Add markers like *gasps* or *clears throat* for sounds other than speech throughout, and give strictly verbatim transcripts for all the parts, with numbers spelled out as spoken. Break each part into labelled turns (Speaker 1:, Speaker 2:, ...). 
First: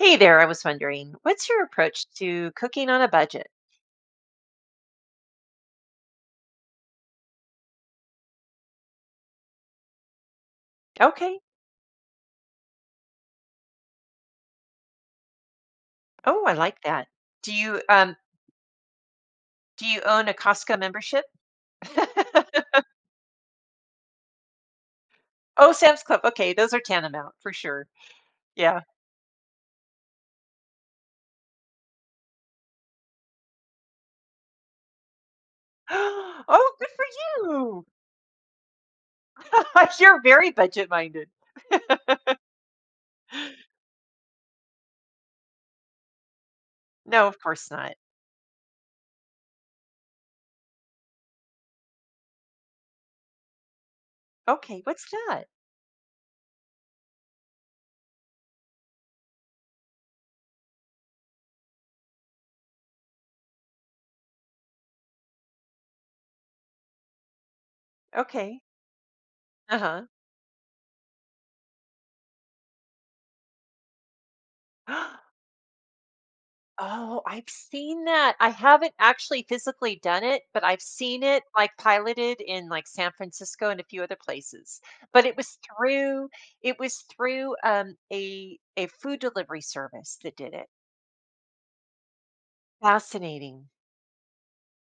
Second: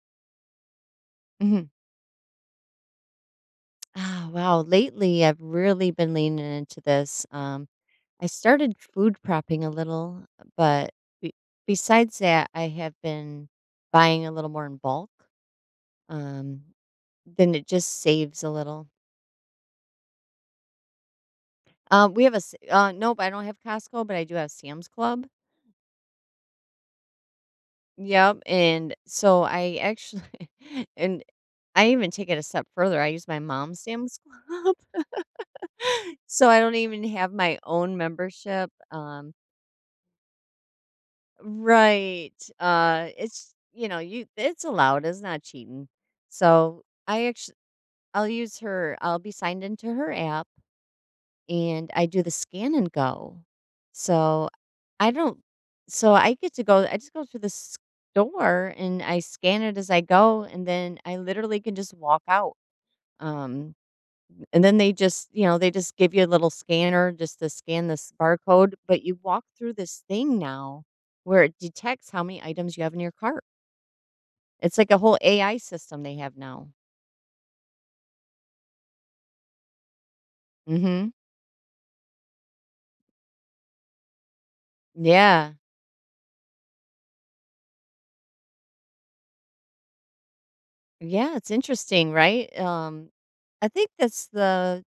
Speaker 1: Hey there, I was wondering, what's your
Speaker 2: Mhm.
Speaker 1: approach to cooking on a budget?
Speaker 2: Ah, wow. Lately, I've really been leaning into this. Um, I started food prepping a little, but be-
Speaker 1: Okay.
Speaker 2: besides that, I have been buying a little more in bulk.
Speaker 1: Oh, I
Speaker 2: Um,
Speaker 1: like that. Do
Speaker 2: then it
Speaker 1: you
Speaker 2: just
Speaker 1: um
Speaker 2: saves a little.
Speaker 1: do you own a Costco membership?
Speaker 2: Um,
Speaker 1: *laughs*
Speaker 2: we have a s- uh, nope. I don't have Costco, but I do have Sam's Club.
Speaker 1: Oh, Sam's Club. Okay, those are tantamount for sure.
Speaker 2: Yep,
Speaker 1: Yeah. *gasps*
Speaker 2: and so I actually, *laughs* and I even take it a step further. I use my mom's Sam's Club, *laughs* so I
Speaker 1: Oh,
Speaker 2: don't
Speaker 1: good for
Speaker 2: even have my
Speaker 1: you.
Speaker 2: own membership. Um,
Speaker 1: *laughs* You're very budget minded.
Speaker 2: Right. Uh, it's you know, you it's allowed. It's not cheating. So
Speaker 1: No,
Speaker 2: I
Speaker 1: of
Speaker 2: actually
Speaker 1: course not.
Speaker 2: I'll use her. I'll be signed into her app, and I do the scan and go. So
Speaker 1: Okay, what's
Speaker 2: I don't.
Speaker 1: that?
Speaker 2: So I get to go. I just go to the store and I scan it as I go, and then I literally can just walk out. Um, and then they just, you know, they just give you a little scanner just to scan this
Speaker 1: Okay.
Speaker 2: barcode, but you walk through
Speaker 1: Uh-huh.
Speaker 2: this thing now where it detects how many items you have in your cart. It's like a whole
Speaker 1: *gasps*
Speaker 2: A I system they have now.
Speaker 1: Oh, I've seen that. I haven't actually physically done it, but I've
Speaker 2: Mhm.
Speaker 1: seen it like piloted in like San Francisco and a few other places. But it
Speaker 2: Yeah.
Speaker 1: was through it was through um a a food delivery service that did it.
Speaker 2: Yeah, it's interesting, right? Um I
Speaker 1: Fascinating.
Speaker 2: think that's the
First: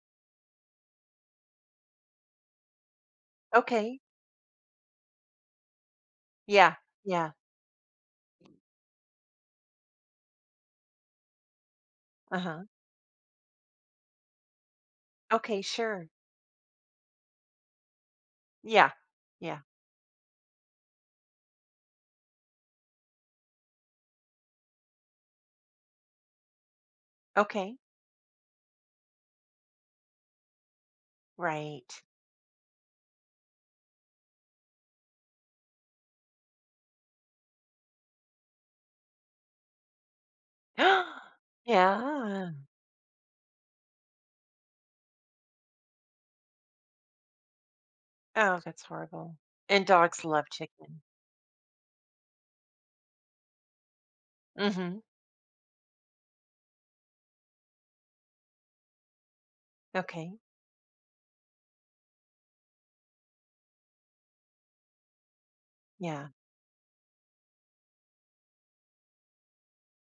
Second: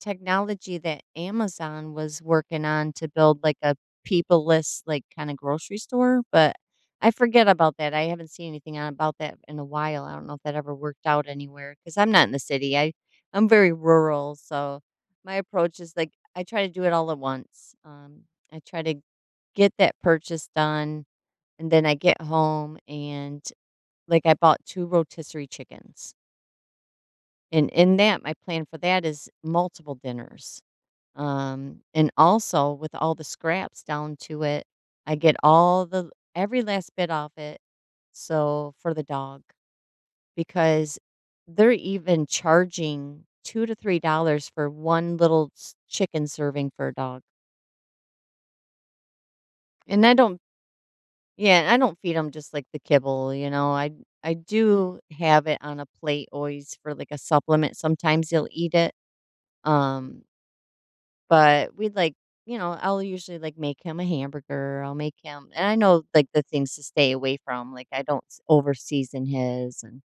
Speaker 2: technology that Amazon was working on to build like a
Speaker 1: Okay.
Speaker 2: people-less, like, kinda grocery store, but
Speaker 1: Yeah.
Speaker 2: I
Speaker 1: Yeah.
Speaker 2: forget about that. I haven't seen anything on about that in a while. I don't know if that ever worked out anywhere because 'cause I'm not in the
Speaker 1: Uh-huh.
Speaker 2: city. I I'm very rural, so my
Speaker 1: Okay,
Speaker 2: approach is,
Speaker 1: sure.
Speaker 2: like, I try to do it all at once. Um, I try
Speaker 1: Yeah.
Speaker 2: to
Speaker 1: Yeah.
Speaker 2: get that purchase done, and then I get home and, like, I bought two rotisserie chickens, and
Speaker 1: Okay.
Speaker 2: in that, my plan for that is multiple dinners. Um,
Speaker 1: Right.
Speaker 2: and also with all the scraps down to it, I get all the every last bit off it. So for the dog, because
Speaker 1: *gasps*
Speaker 2: they're even
Speaker 1: Yeah.
Speaker 2: charging two to three dollars for one little s- chicken serving for a dog,
Speaker 1: Oh, that's horrible. And
Speaker 2: and I
Speaker 1: dogs
Speaker 2: don't.
Speaker 1: love chicken.
Speaker 2: Yeah, I don't feed them just like the kibble, you know. I I
Speaker 1: Mm-hmm.
Speaker 2: do have it on a plate always for like a supplement. Sometimes they'll eat it. Um,
Speaker 1: Okay.
Speaker 2: But we'd like you know, I'll usually, like, make him a hamburger, I'll make him and I know,
Speaker 1: Yeah.
Speaker 2: like, the things to stay away from, like, I don't s over season his and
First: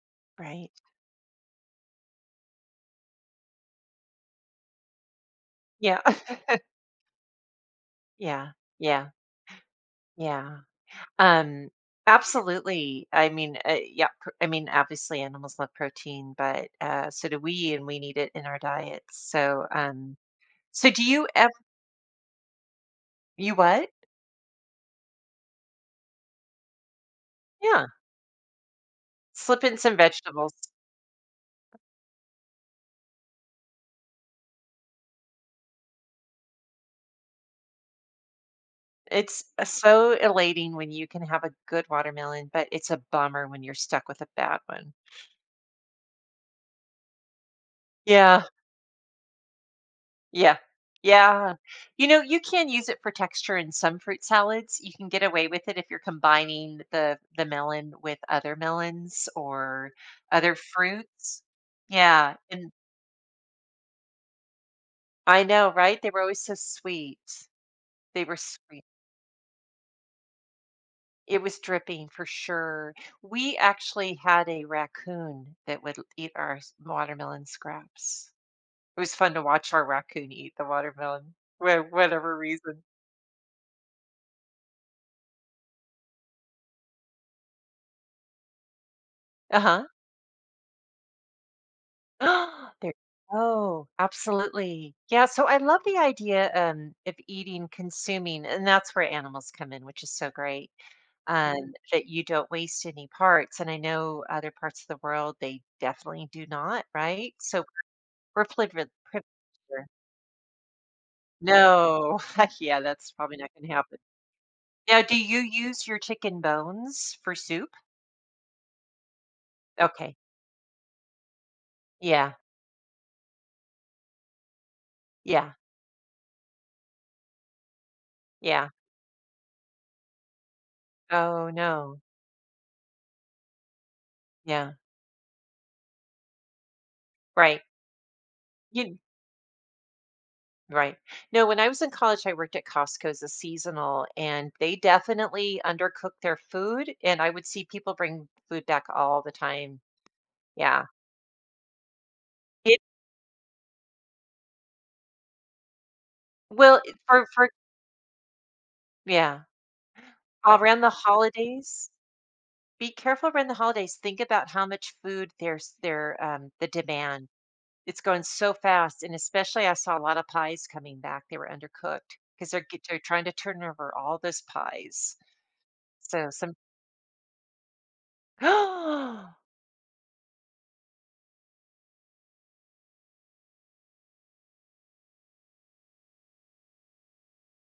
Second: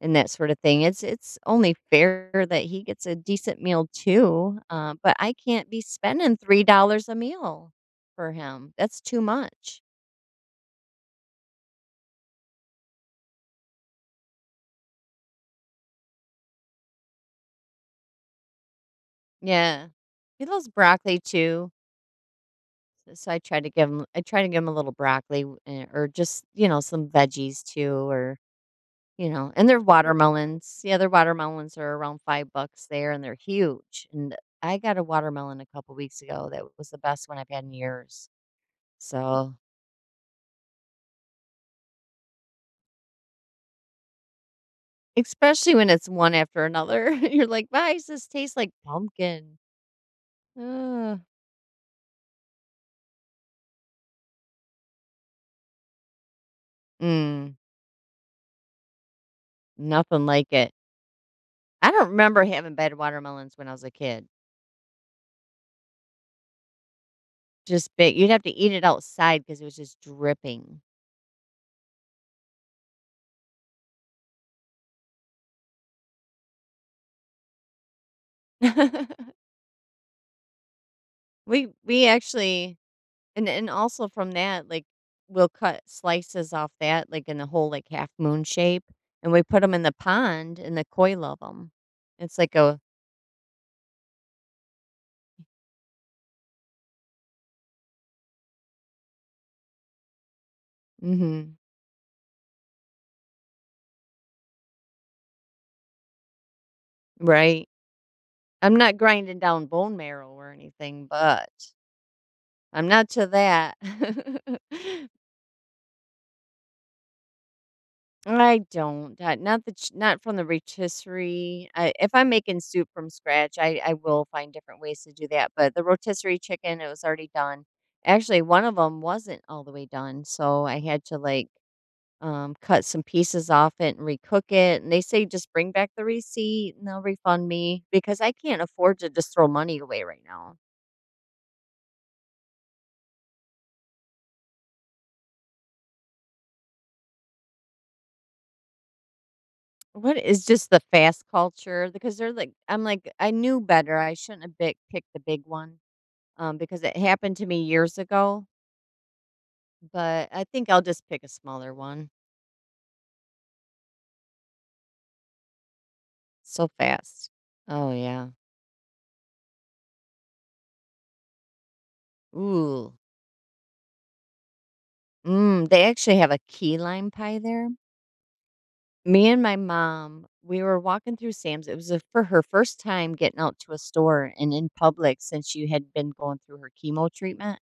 Speaker 2: and that sort of
Speaker 1: Right.
Speaker 2: thing. It's it's only fair that he gets a decent meal too, uh, but I can't be
Speaker 1: Yeah.
Speaker 2: spending
Speaker 1: *laughs*
Speaker 2: three dollars a meal for
Speaker 1: Yeah,
Speaker 2: him. That's
Speaker 1: yeah,
Speaker 2: too much.
Speaker 1: yeah. Um, absolutely. I mean, uh, yeah. pr- I mean, obviously, animals love protein, but uh, so do we, and we need it in our diets. So,
Speaker 2: Yeah.
Speaker 1: um,
Speaker 2: He loves
Speaker 1: so do
Speaker 2: broccoli
Speaker 1: you ever?
Speaker 2: too, s so I
Speaker 1: You
Speaker 2: try to
Speaker 1: what?
Speaker 2: give him I try to give him a little broccoli w eh, or just, you know, some veggies
Speaker 1: Yeah,
Speaker 2: too or you know,
Speaker 1: slip
Speaker 2: and
Speaker 1: in
Speaker 2: they're
Speaker 1: some vegetables.
Speaker 2: watermelons. Yeah, their watermelons are around five bucks there and they're huge. And I got a watermelon a couple weeks ago that was the best one I've had in years.
Speaker 1: It's
Speaker 2: So,
Speaker 1: uh, so elating when you can have a good watermelon, but it's a bummer when you're stuck with a bad one.
Speaker 2: especially when it's one after another, *laughs* you're like, "Why does this
Speaker 1: Yeah.
Speaker 2: taste like pumpkin?"
Speaker 1: Yeah.
Speaker 2: Ugh.
Speaker 1: Yeah. You know, you can use it for texture in some fruit salads. You can get away with it if you're combining the the
Speaker 2: Mm,
Speaker 1: melon with other melons or
Speaker 2: nothing like
Speaker 1: other
Speaker 2: it.
Speaker 1: fruits.
Speaker 2: I don't
Speaker 1: Yeah,
Speaker 2: remember
Speaker 1: and
Speaker 2: having bad watermelons when I was a kid.
Speaker 1: I know, right? They were always so sweet.
Speaker 2: Just big.
Speaker 1: They
Speaker 2: You'd
Speaker 1: were
Speaker 2: have to eat
Speaker 1: sweet.
Speaker 2: it outside because it was just dripping.
Speaker 1: It was dripping for sure. We actually had a raccoon that would eat our s- watermelon scraps. It was fun to
Speaker 2: *laughs*
Speaker 1: watch our raccoon eat the watermelon
Speaker 2: We
Speaker 1: for
Speaker 2: we
Speaker 1: whatever
Speaker 2: actually,
Speaker 1: reason.
Speaker 2: And and also from that, like, we'll cut slices off that, like, in a whole, like, half moon shape, and we put them in
Speaker 1: Uh-huh.
Speaker 2: the pond, and the koi love them. It's like
Speaker 1: *gasps*
Speaker 2: a
Speaker 1: There. Oh, absolutely. Yeah, so I love the idea, um, of eating, consuming, and that's where animals come in, which is so great, um,
Speaker 2: mhm,
Speaker 1: Mhm. that you don't waste any parts, and I know other parts of the world, they definitely do not, right? So
Speaker 2: right.
Speaker 1: we're
Speaker 2: I'm
Speaker 1: privileged
Speaker 2: not
Speaker 1: privileged
Speaker 2: grinding down
Speaker 1: here.
Speaker 2: bone marrow or anything, but
Speaker 1: No. *laughs* Yeah,
Speaker 2: I'm not
Speaker 1: that's
Speaker 2: to
Speaker 1: probably not gonna
Speaker 2: that.
Speaker 1: happen. Now,
Speaker 2: *laughs*
Speaker 1: do you use your chicken bones for soup?
Speaker 2: I don't. Uh, not the ch-
Speaker 1: Okay.
Speaker 2: not from the rotisserie. I, if I'm
Speaker 1: Yeah.
Speaker 2: making soup from scratch, I I will find different ways to do that.
Speaker 1: Yeah.
Speaker 2: But the rotisserie chicken, it was already done. Actually, one
Speaker 1: Yeah.
Speaker 2: of them wasn't all the way done, so I had to like
Speaker 1: Oh, no.
Speaker 2: um cut some pieces off it and recook
Speaker 1: Yeah.
Speaker 2: it. And they say just bring back the receipt and they'll refund
Speaker 1: Right.
Speaker 2: me because I can't
Speaker 1: You.
Speaker 2: afford to just throw money away right now.
Speaker 1: Right. No, when I was in college, I worked at Costco as a seasonal, and they definitely undercook their food. And I would see people bring food back all the time.
Speaker 2: What is just the
Speaker 1: Yeah.
Speaker 2: fast culture? Because they're like,
Speaker 1: It
Speaker 2: I'm like, I knew better. I shouldn't have bit- picked the big one, um,
Speaker 1: well
Speaker 2: because
Speaker 1: it-
Speaker 2: it
Speaker 1: for
Speaker 2: happened to
Speaker 1: for
Speaker 2: me years ago.
Speaker 1: yeah
Speaker 2: But I think
Speaker 1: around
Speaker 2: I'll
Speaker 1: the
Speaker 2: just pick a smaller
Speaker 1: holidays.
Speaker 2: one.
Speaker 1: Be careful around the holidays. Think about how much food there's there um, the
Speaker 2: So
Speaker 1: demand.
Speaker 2: fast. Oh
Speaker 1: It's going
Speaker 2: yeah.
Speaker 1: so fast, and especially I saw a lot of pies coming back. They were undercooked because they're get-
Speaker 2: Ooh.
Speaker 1: they're trying to turn over all those pies.
Speaker 2: Mm, they actually
Speaker 1: So
Speaker 2: have a
Speaker 1: some.
Speaker 2: key lime pie there.
Speaker 1: *gasps*
Speaker 2: Me and my mom, we were walking through Sam's. It was a, for her first time getting out to a store and in public since she had been going through her chemo treatment,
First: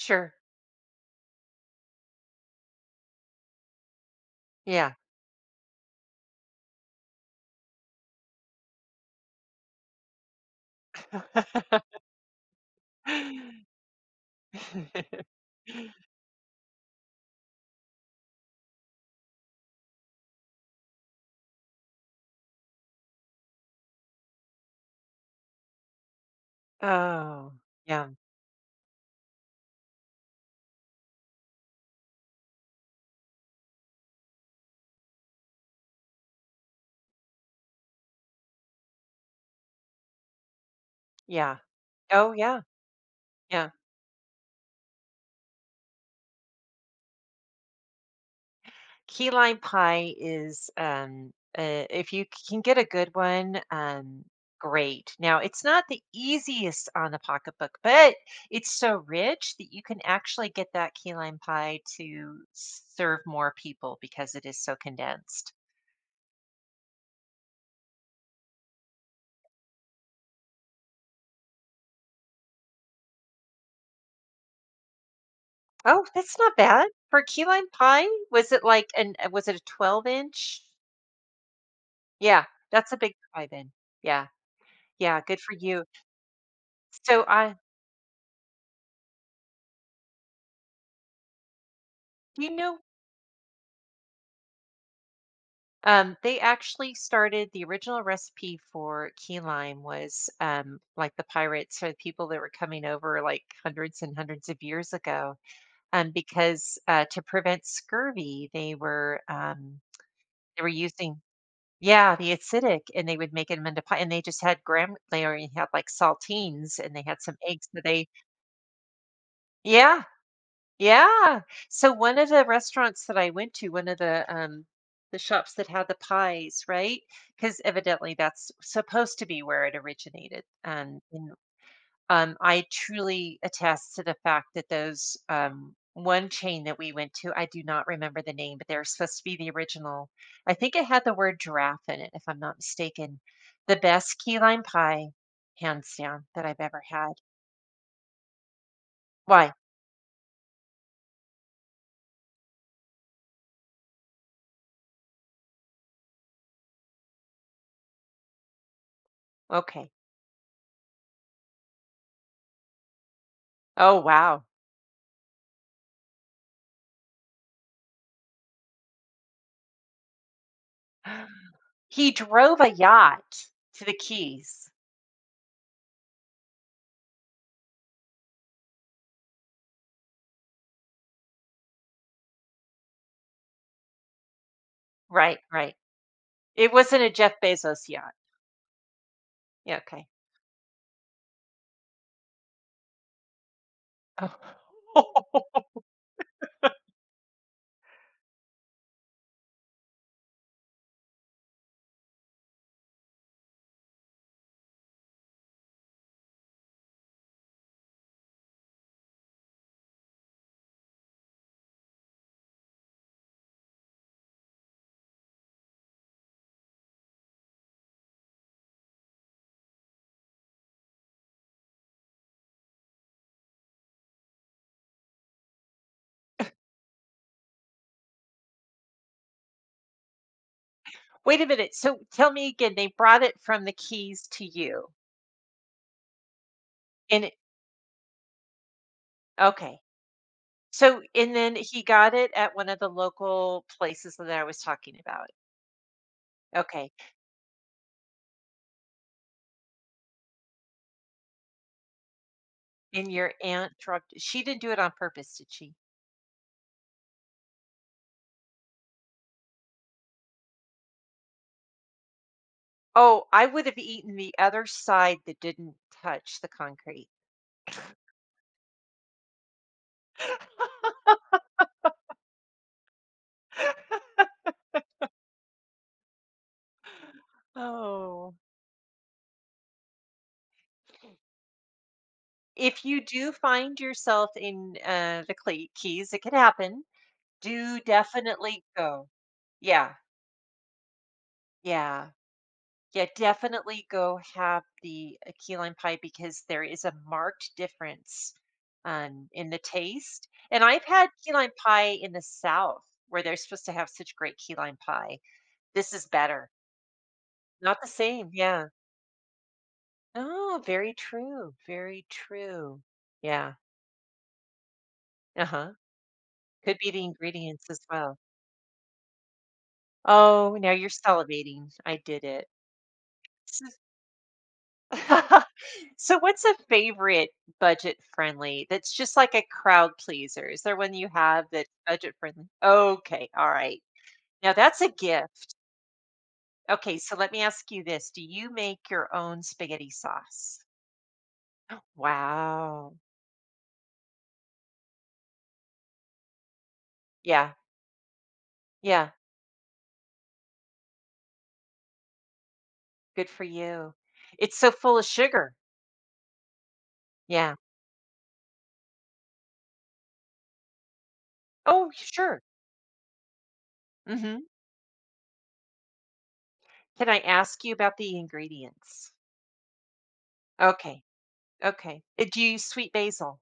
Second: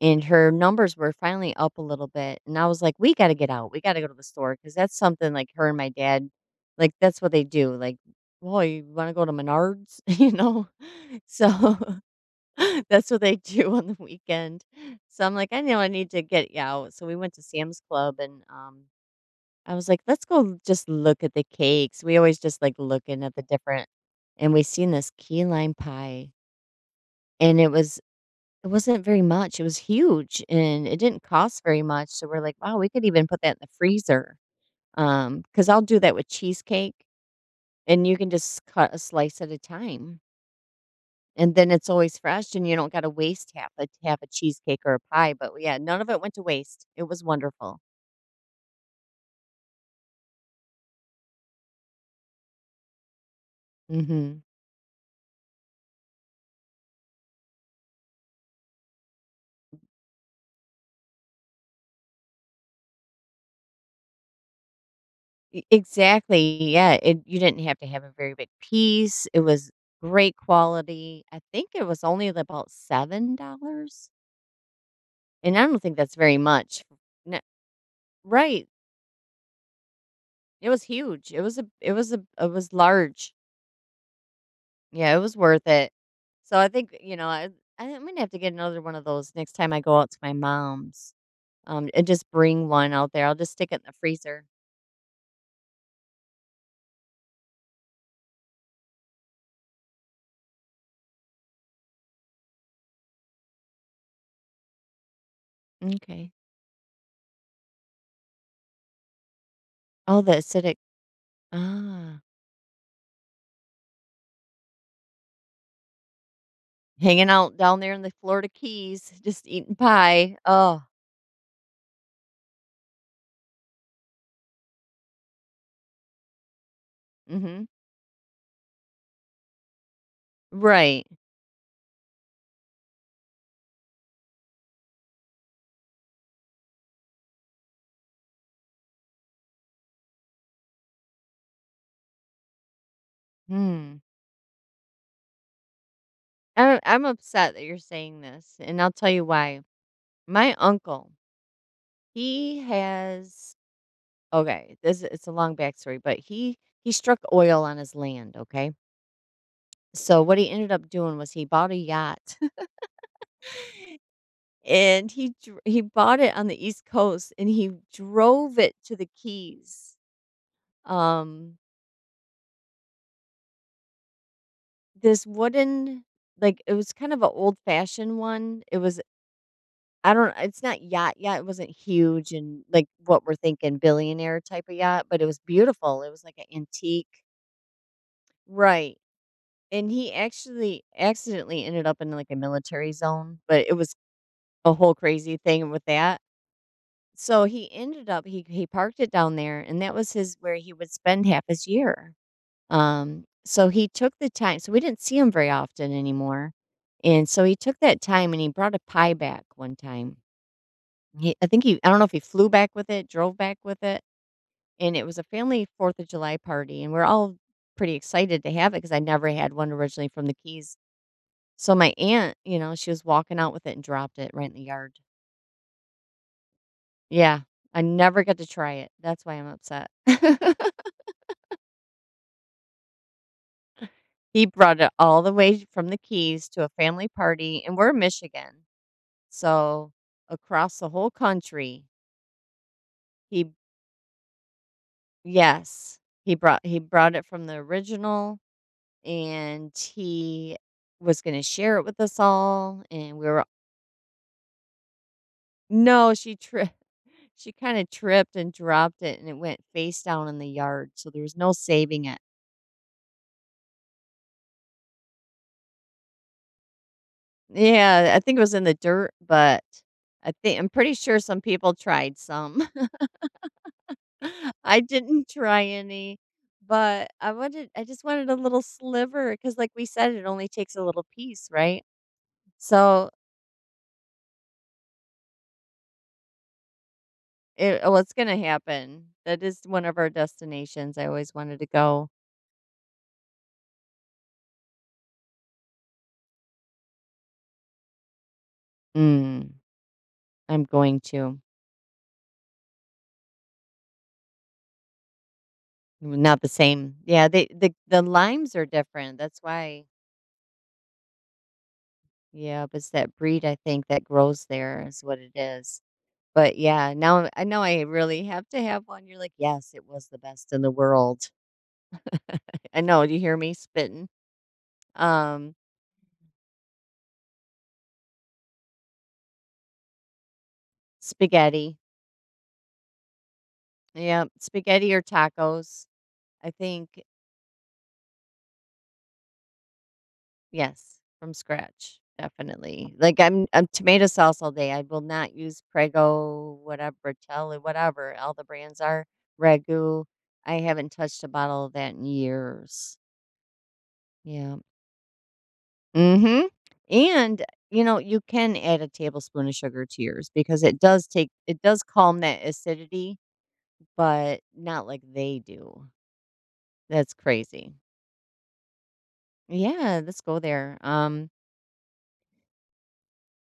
Speaker 2: and her numbers were finally up a little bit. And I was like, we got to get out. We got to go to the store because
Speaker 1: Yeah.
Speaker 2: that's something like her and my dad, like, that's what they do. Like, well, you want to go to Menards, *laughs* you know? So
Speaker 1: *laughs*
Speaker 2: *laughs* that's what they do on the weekend. So I'm like, I know I need to get you out. So we went to Sam's Club and, um, I was like, let's go just look at the cakes. We always just like looking at the different, and we seen this key lime pie,
Speaker 1: Oh,
Speaker 2: and it was
Speaker 1: yeah,
Speaker 2: it wasn't very much, it was huge, and it didn't cost very much, so we're like, "Wow, we could even put that in the freezer." Um, because 'cause I'll do that with cheesecake, and you can just cut a slice at a time, and
Speaker 1: yeah.
Speaker 2: then it's always
Speaker 1: Oh,
Speaker 2: fresh,
Speaker 1: yeah,
Speaker 2: and you don't gotta waste
Speaker 1: yeah.
Speaker 2: half a half a cheesecake or a pie, but, yeah, none of it went to waste. It was wonderful.
Speaker 1: Key lime pie is, um, uh, if you can get a good one, um,
Speaker 2: Mhm.
Speaker 1: great. Now, it's not the easiest on the pocketbook, but it's so rich that you can actually get that key lime pie to serve more people because it is so condensed.
Speaker 2: E Exactly, yeah, it you didn't have to have a very big piece, it was great quality. I think it was only about seven dollars and I don't think
Speaker 1: Oh,
Speaker 2: that's
Speaker 1: that's
Speaker 2: very
Speaker 1: not
Speaker 2: much.
Speaker 1: bad for
Speaker 2: N
Speaker 1: key lime pie. Was it
Speaker 2: Right.
Speaker 1: like an? uh, Was it a twelve inch?
Speaker 2: It was huge. It was a it was a
Speaker 1: Yeah,
Speaker 2: it was
Speaker 1: that's a big
Speaker 2: large.
Speaker 1: buy then. Yeah,
Speaker 2: Yeah, it
Speaker 1: yeah,
Speaker 2: was
Speaker 1: good for
Speaker 2: worth
Speaker 1: you.
Speaker 2: it. So I think, you
Speaker 1: So,
Speaker 2: know, I
Speaker 1: I
Speaker 2: I think I'm gonna have to get another one of those next time I go out to my mom's. Um, and just
Speaker 1: do you
Speaker 2: bring
Speaker 1: know,
Speaker 2: one out there. I'll just stick it in the freezer.
Speaker 1: um, they actually started the original recipe for key lime was, um, like the pirates or the people that were coming over like hundreds and hundreds of years ago, um,
Speaker 2: Okay.
Speaker 1: because, uh, to prevent scurvy, they were, um,
Speaker 2: Oh, the
Speaker 1: they were
Speaker 2: acidic.
Speaker 1: using. Yeah,
Speaker 2: Ah,
Speaker 1: the acidic, and they would make make 'em into pie, and they just had gram, they already had, like, saltines, and they had
Speaker 2: hanging
Speaker 1: some
Speaker 2: out
Speaker 1: eggs,
Speaker 2: down
Speaker 1: so
Speaker 2: there in
Speaker 1: they.
Speaker 2: the Florida Keys, just eating
Speaker 1: Yeah,
Speaker 2: pie. Oh,
Speaker 1: yeah. So one of the restaurants that I went to, one of the um the shops that had the pies, right? Because
Speaker 2: mm-hmm.
Speaker 1: evidently that's supposed to be where it originated. Um,
Speaker 2: Right.
Speaker 1: and um, I truly attest to the fact that those um one chain that we went to, I do not remember the name, but they're supposed to be the original. I think it had the word giraffe in it, if I'm not mistaken. The
Speaker 2: Hmm.
Speaker 1: best key lime pie, hands down, that I've
Speaker 2: I,
Speaker 1: ever
Speaker 2: I'm
Speaker 1: had.
Speaker 2: upset that you're saying this, and I'll tell you
Speaker 1: Why?
Speaker 2: why. My uncle, he has okay, this it's a long backstory, but he he struck oil on his land. Okay,
Speaker 1: Okay.
Speaker 2: so what he ended up doing was he bought a yacht,
Speaker 1: Oh wow.
Speaker 2: *laughs* and he dr- he bought it on the East Coast, and he drove it to the Keys. Um,
Speaker 1: *gasps* He drove a yacht to the Keys.
Speaker 2: this wooden, like it was kind of an old fashioned one. It was I don't it's not yacht yacht. It wasn't huge and like what we're thinking billionaire type of yacht, but it
Speaker 1: Right,
Speaker 2: was
Speaker 1: right.
Speaker 2: beautiful. It was like an
Speaker 1: It wasn't a
Speaker 2: antique.
Speaker 1: Jeff Bezos yacht.
Speaker 2: Right.
Speaker 1: Yeah,
Speaker 2: And
Speaker 1: okay.
Speaker 2: he actually accidentally ended up in, like, a military zone, but it was a whole crazy
Speaker 1: Oh,
Speaker 2: thing with that. So he ended up he he parked it down there, and that was his where he would spend half his year. Um, so he took the time so we didn't see him very often anymore, and so he took that time and he brought a pie back one time. He I think he I don't know if he flew back with it, drove back with it, and it was a family fourth of July party, and we're all pretty excited to have it because I never had one originally from the Keys. So my aunt, you know, she was walking out with it and dropped it right in the yard. Yeah, I never got to try it. That's why I'm upset. *laughs*
Speaker 1: *laughs* wait a minute, so tell me again, they brought it from the Keys to
Speaker 2: He brought
Speaker 1: you,
Speaker 2: it all the way from the Keys to a family
Speaker 1: and it
Speaker 2: party, and we're in Michigan.
Speaker 1: okay.
Speaker 2: So across the
Speaker 1: So
Speaker 2: whole
Speaker 1: and then he
Speaker 2: country,
Speaker 1: got it at one of the
Speaker 2: he
Speaker 1: local places that I was talking about.
Speaker 2: yes, he brought he
Speaker 1: Okay,
Speaker 2: brought it from the original, and he was going to share it with us all,
Speaker 1: and
Speaker 2: and we
Speaker 1: your
Speaker 2: were
Speaker 1: aunt dropped she didn't do it on purpose, did she?
Speaker 2: no, she tri *laughs* she kinda tripped and dropped it, and it went face down in the yard, so there was no saving it.
Speaker 1: Oh, I would have eaten the other side that didn't touch the concrete.
Speaker 2: Yeah, I think it was in the dirt, but I think I'm pretty sure some people tried some.
Speaker 1: *gasps* *laughs*
Speaker 2: *laughs* I didn't try any, but I wanted I just wanted
Speaker 1: Oh.
Speaker 2: a little sliver because, like we said, it only takes a little piece, right?
Speaker 1: If you
Speaker 2: So,
Speaker 1: do find yourself in, uh, the cle Keys, it could happen, do
Speaker 2: it uh, what's gonna
Speaker 1: definitely
Speaker 2: happen.
Speaker 1: go.
Speaker 2: That is one
Speaker 1: Yeah,
Speaker 2: of our destinations I always wanted to
Speaker 1: yeah,
Speaker 2: go.
Speaker 1: yeah, definitely go have the, uh, key lime pie because there is a marked difference, um, in
Speaker 2: Mm,
Speaker 1: the taste, and
Speaker 2: I'm
Speaker 1: I've
Speaker 2: going
Speaker 1: had key
Speaker 2: to.
Speaker 1: lime pie in the South where they're supposed to have such great key lime pie. This is
Speaker 2: Not the
Speaker 1: better.
Speaker 2: same. Yeah, they the
Speaker 1: Not the
Speaker 2: the
Speaker 1: same,
Speaker 2: limes are
Speaker 1: yeah.
Speaker 2: different, that's why
Speaker 1: Oh, very true, very
Speaker 2: yeah, but
Speaker 1: true.
Speaker 2: it's that breed,
Speaker 1: Yeah,
Speaker 2: I think, that grows there is what it
Speaker 1: uh-huh.
Speaker 2: is. But,
Speaker 1: Could be
Speaker 2: yeah,
Speaker 1: the
Speaker 2: now I know
Speaker 1: ingredients as
Speaker 2: I
Speaker 1: well.
Speaker 2: really have to have one. You're like, "Yes, it was the best
Speaker 1: Oh,
Speaker 2: in
Speaker 1: now
Speaker 2: the
Speaker 1: you're
Speaker 2: world."
Speaker 1: salivating. I did it.
Speaker 2: *laughs* I know, do you hear me
Speaker 1: So
Speaker 2: spitting?
Speaker 1: *laughs*
Speaker 2: Um,
Speaker 1: so what's a favorite budget friendly that's just like a crowd pleaser? Is there one you have that's
Speaker 2: Spaghetti.
Speaker 1: budget friendly? Okay, all right.
Speaker 2: Yeah,
Speaker 1: Now that's a
Speaker 2: spaghetti or
Speaker 1: gift.
Speaker 2: tacos. I think
Speaker 1: Okay, so let me ask you this. Do you make your own spaghetti sauce?
Speaker 2: yes, from scratch, definitely.
Speaker 1: Wow.
Speaker 2: Like I'm I'm tomato sauce all day. I will not use Prego, whatever,
Speaker 1: Yeah,
Speaker 2: Bertelli, whatever all the brands are.
Speaker 1: yeah.
Speaker 2: Ragu. I haven't touched a bottle of that in years.
Speaker 1: Good for you. It's
Speaker 2: Yeah.
Speaker 1: so full of sugar.
Speaker 2: Mhm. And
Speaker 1: Yeah.
Speaker 2: you know, you can add a tablespoon of sugar to yours because it does take it does
Speaker 1: Oh,
Speaker 2: calm
Speaker 1: sure.
Speaker 2: that acidity,
Speaker 1: Hmm.
Speaker 2: but not like they do.
Speaker 1: Can
Speaker 2: That's
Speaker 1: I ask you
Speaker 2: crazy.
Speaker 1: about the ingredients?
Speaker 2: Yeah, let's go there.
Speaker 1: Okay.
Speaker 2: Um
Speaker 1: Okay. Uh, do you use sweet basil?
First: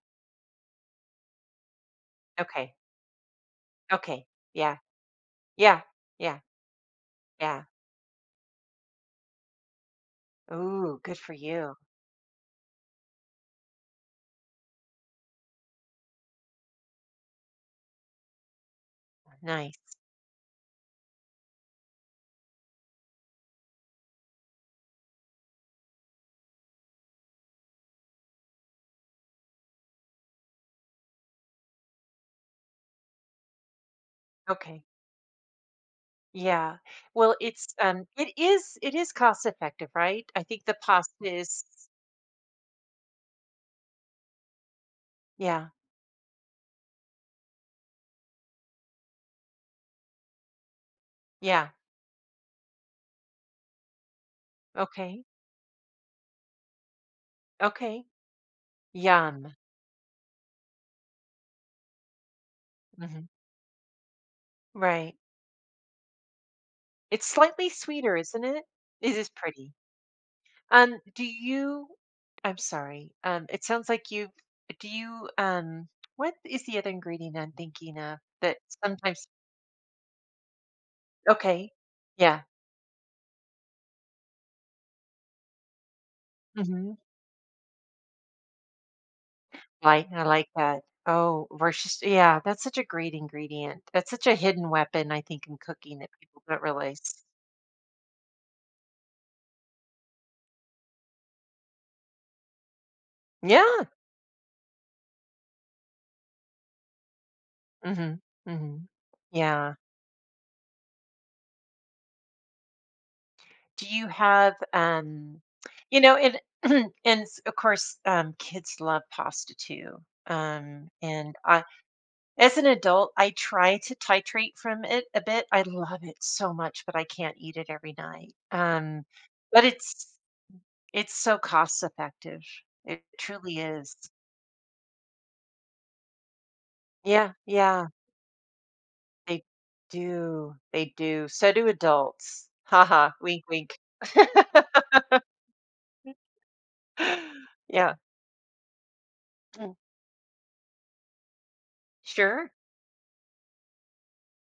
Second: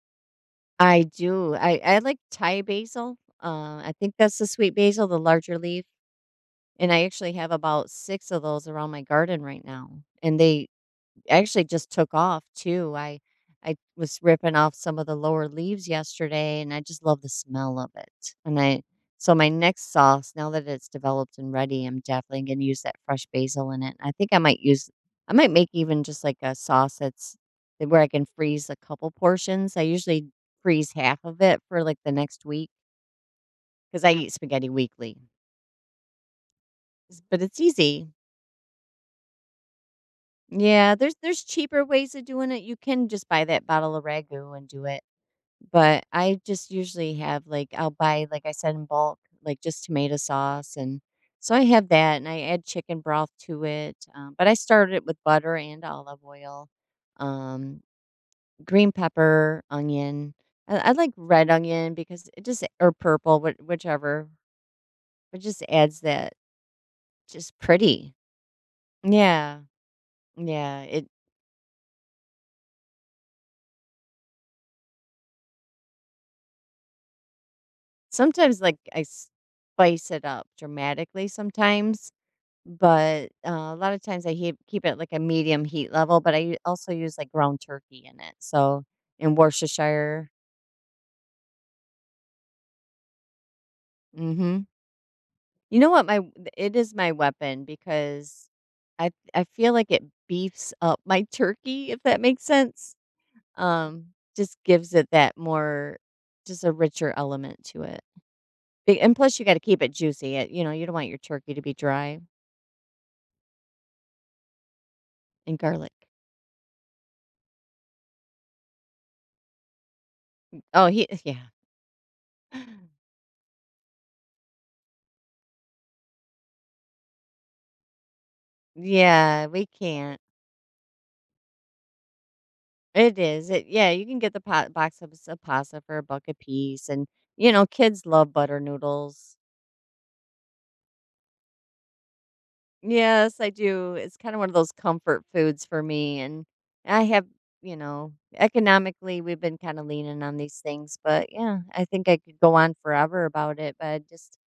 Speaker 2: I do. I I like Thai
Speaker 1: Okay.
Speaker 2: basil. Uh, I think
Speaker 1: Okay.
Speaker 2: that's the sweet
Speaker 1: Yeah.
Speaker 2: basil, the larger
Speaker 1: Yeah.
Speaker 2: leaf,
Speaker 1: Yeah.
Speaker 2: and I actually have
Speaker 1: Yeah.
Speaker 2: about six of those around my garden right now, and they
Speaker 1: Ooh, good for
Speaker 2: actually
Speaker 1: you.
Speaker 2: just took off too. I I was ripping off some of the lower leaves yesterday and I just love the smell of it. And I So my next
Speaker 1: Nice.
Speaker 2: sauce, now that it's developed and ready, I'm definitely going to use that fresh basil in it. I think I might use I might make even just like a sauce that's that where I can freeze a couple portions. I usually freeze half of it for like the next week cuz I eat spaghetti
Speaker 1: Okay.
Speaker 2: weekly.
Speaker 1: Yeah.
Speaker 2: It's-
Speaker 1: Well,
Speaker 2: But it's
Speaker 1: it's um
Speaker 2: easy.
Speaker 1: it is it is cost effective, right? I think the
Speaker 2: Yeah,
Speaker 1: pasta
Speaker 2: there's there's
Speaker 1: is
Speaker 2: cheaper ways of doing it. You can just buy that bottle of ragu and do it.
Speaker 1: yeah.
Speaker 2: But I just usually have, like I'll buy, like I said, in bulk, like just tomato sauce, and so I
Speaker 1: Yeah.
Speaker 2: have that, and I add chicken broth to it, um, but I started it with
Speaker 1: Okay.
Speaker 2: butter and olive oil, um,
Speaker 1: Okay.
Speaker 2: green
Speaker 1: Yum.
Speaker 2: pepper, onion. I, I like red onion because it just or
Speaker 1: Hmm.
Speaker 2: purple, wh- whichever.
Speaker 1: Right.
Speaker 2: It just adds that
Speaker 1: It's
Speaker 2: just
Speaker 1: slightly
Speaker 2: pretty.
Speaker 1: sweeter, isn't it? It is
Speaker 2: Yeah,
Speaker 1: pretty.
Speaker 2: yeah.
Speaker 1: Um,
Speaker 2: It
Speaker 1: do you I'm sorry. Um, it sounds like you do you um what is the other ingredient I'm thinking of that
Speaker 2: Sometimes like I
Speaker 1: sometimes
Speaker 2: spice it up dramatically
Speaker 1: okay.
Speaker 2: sometimes.
Speaker 1: Yeah.
Speaker 2: But, uh, a lot of times I heep keep it, like, a medium heat level, but I u- also
Speaker 1: Mhm.
Speaker 2: use, like, ground turkey in it, so in
Speaker 1: Like I
Speaker 2: Worcestershire,
Speaker 1: like that. Oh, versus yeah, that's such a great ingredient. That's such a
Speaker 2: mhm.
Speaker 1: hidden weapon I think in
Speaker 2: You know
Speaker 1: cooking
Speaker 2: what?
Speaker 1: that
Speaker 2: My
Speaker 1: people don't
Speaker 2: It is my
Speaker 1: realize.
Speaker 2: weapon because I I feel like it beefs up *laughs* my turkey, if that makes sense.
Speaker 1: Yeah.
Speaker 2: Um, just gives it that more just a richer element to it.
Speaker 1: Mhm. Mhm.
Speaker 2: Be and Plus, you gotta
Speaker 1: Yeah.
Speaker 2: keep it juicy, it you know, you don't want your turkey to be dry,
Speaker 1: Do you have um
Speaker 2: and garlic.
Speaker 1: you know, and *clears throat* and s- of course um kids love pasta too.
Speaker 2: Oh,
Speaker 1: Um
Speaker 2: he
Speaker 1: and
Speaker 2: yeah.
Speaker 1: I as an
Speaker 2: *laughs*
Speaker 1: adult, I try to titrate from it a bit. I love it so much, but I can't eat it every night. Um,
Speaker 2: Yeah,
Speaker 1: but
Speaker 2: we
Speaker 1: it's
Speaker 2: can't.
Speaker 1: it's so cost effective. It
Speaker 2: It is,
Speaker 1: truly
Speaker 2: it yeah,
Speaker 1: is.
Speaker 2: you can get the pot box of s of pasta for a buck a piece, and,
Speaker 1: Yeah,
Speaker 2: you know,
Speaker 1: yeah,
Speaker 2: kids love butter noodles.
Speaker 1: they do. They do. So do adults. Haha,
Speaker 2: Yes,
Speaker 1: wink,
Speaker 2: I
Speaker 1: wink.
Speaker 2: do,
Speaker 1: *laughs*
Speaker 2: it's kinda one of those comfort foods for me, and I have you
Speaker 1: Yeah.
Speaker 2: know, economically, we've been
Speaker 1: Mm,
Speaker 2: kinda leaning on these things, but, yeah, I think I could
Speaker 1: sure.
Speaker 2: go on forever about it, but just,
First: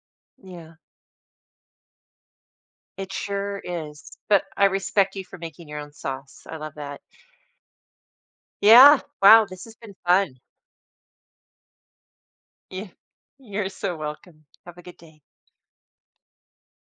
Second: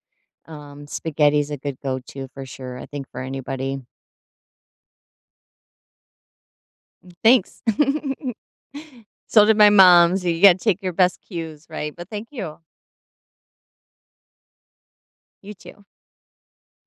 Speaker 1: Yeah.
Speaker 2: um, spaghetti's a good go-to for sure, I think
Speaker 1: It
Speaker 2: for
Speaker 1: sure
Speaker 2: anybody.
Speaker 1: is. But I respect you for making your own sauce. I love that.
Speaker 2: Thanks. *laughs*
Speaker 1: Yeah.
Speaker 2: So
Speaker 1: Wow,
Speaker 2: did
Speaker 1: this
Speaker 2: my
Speaker 1: has been
Speaker 2: mom, so
Speaker 1: fun.
Speaker 2: you gotta take your best cues, right? But thank you.
Speaker 1: You, you're so welcome. Have a good day.
Speaker 2: You too.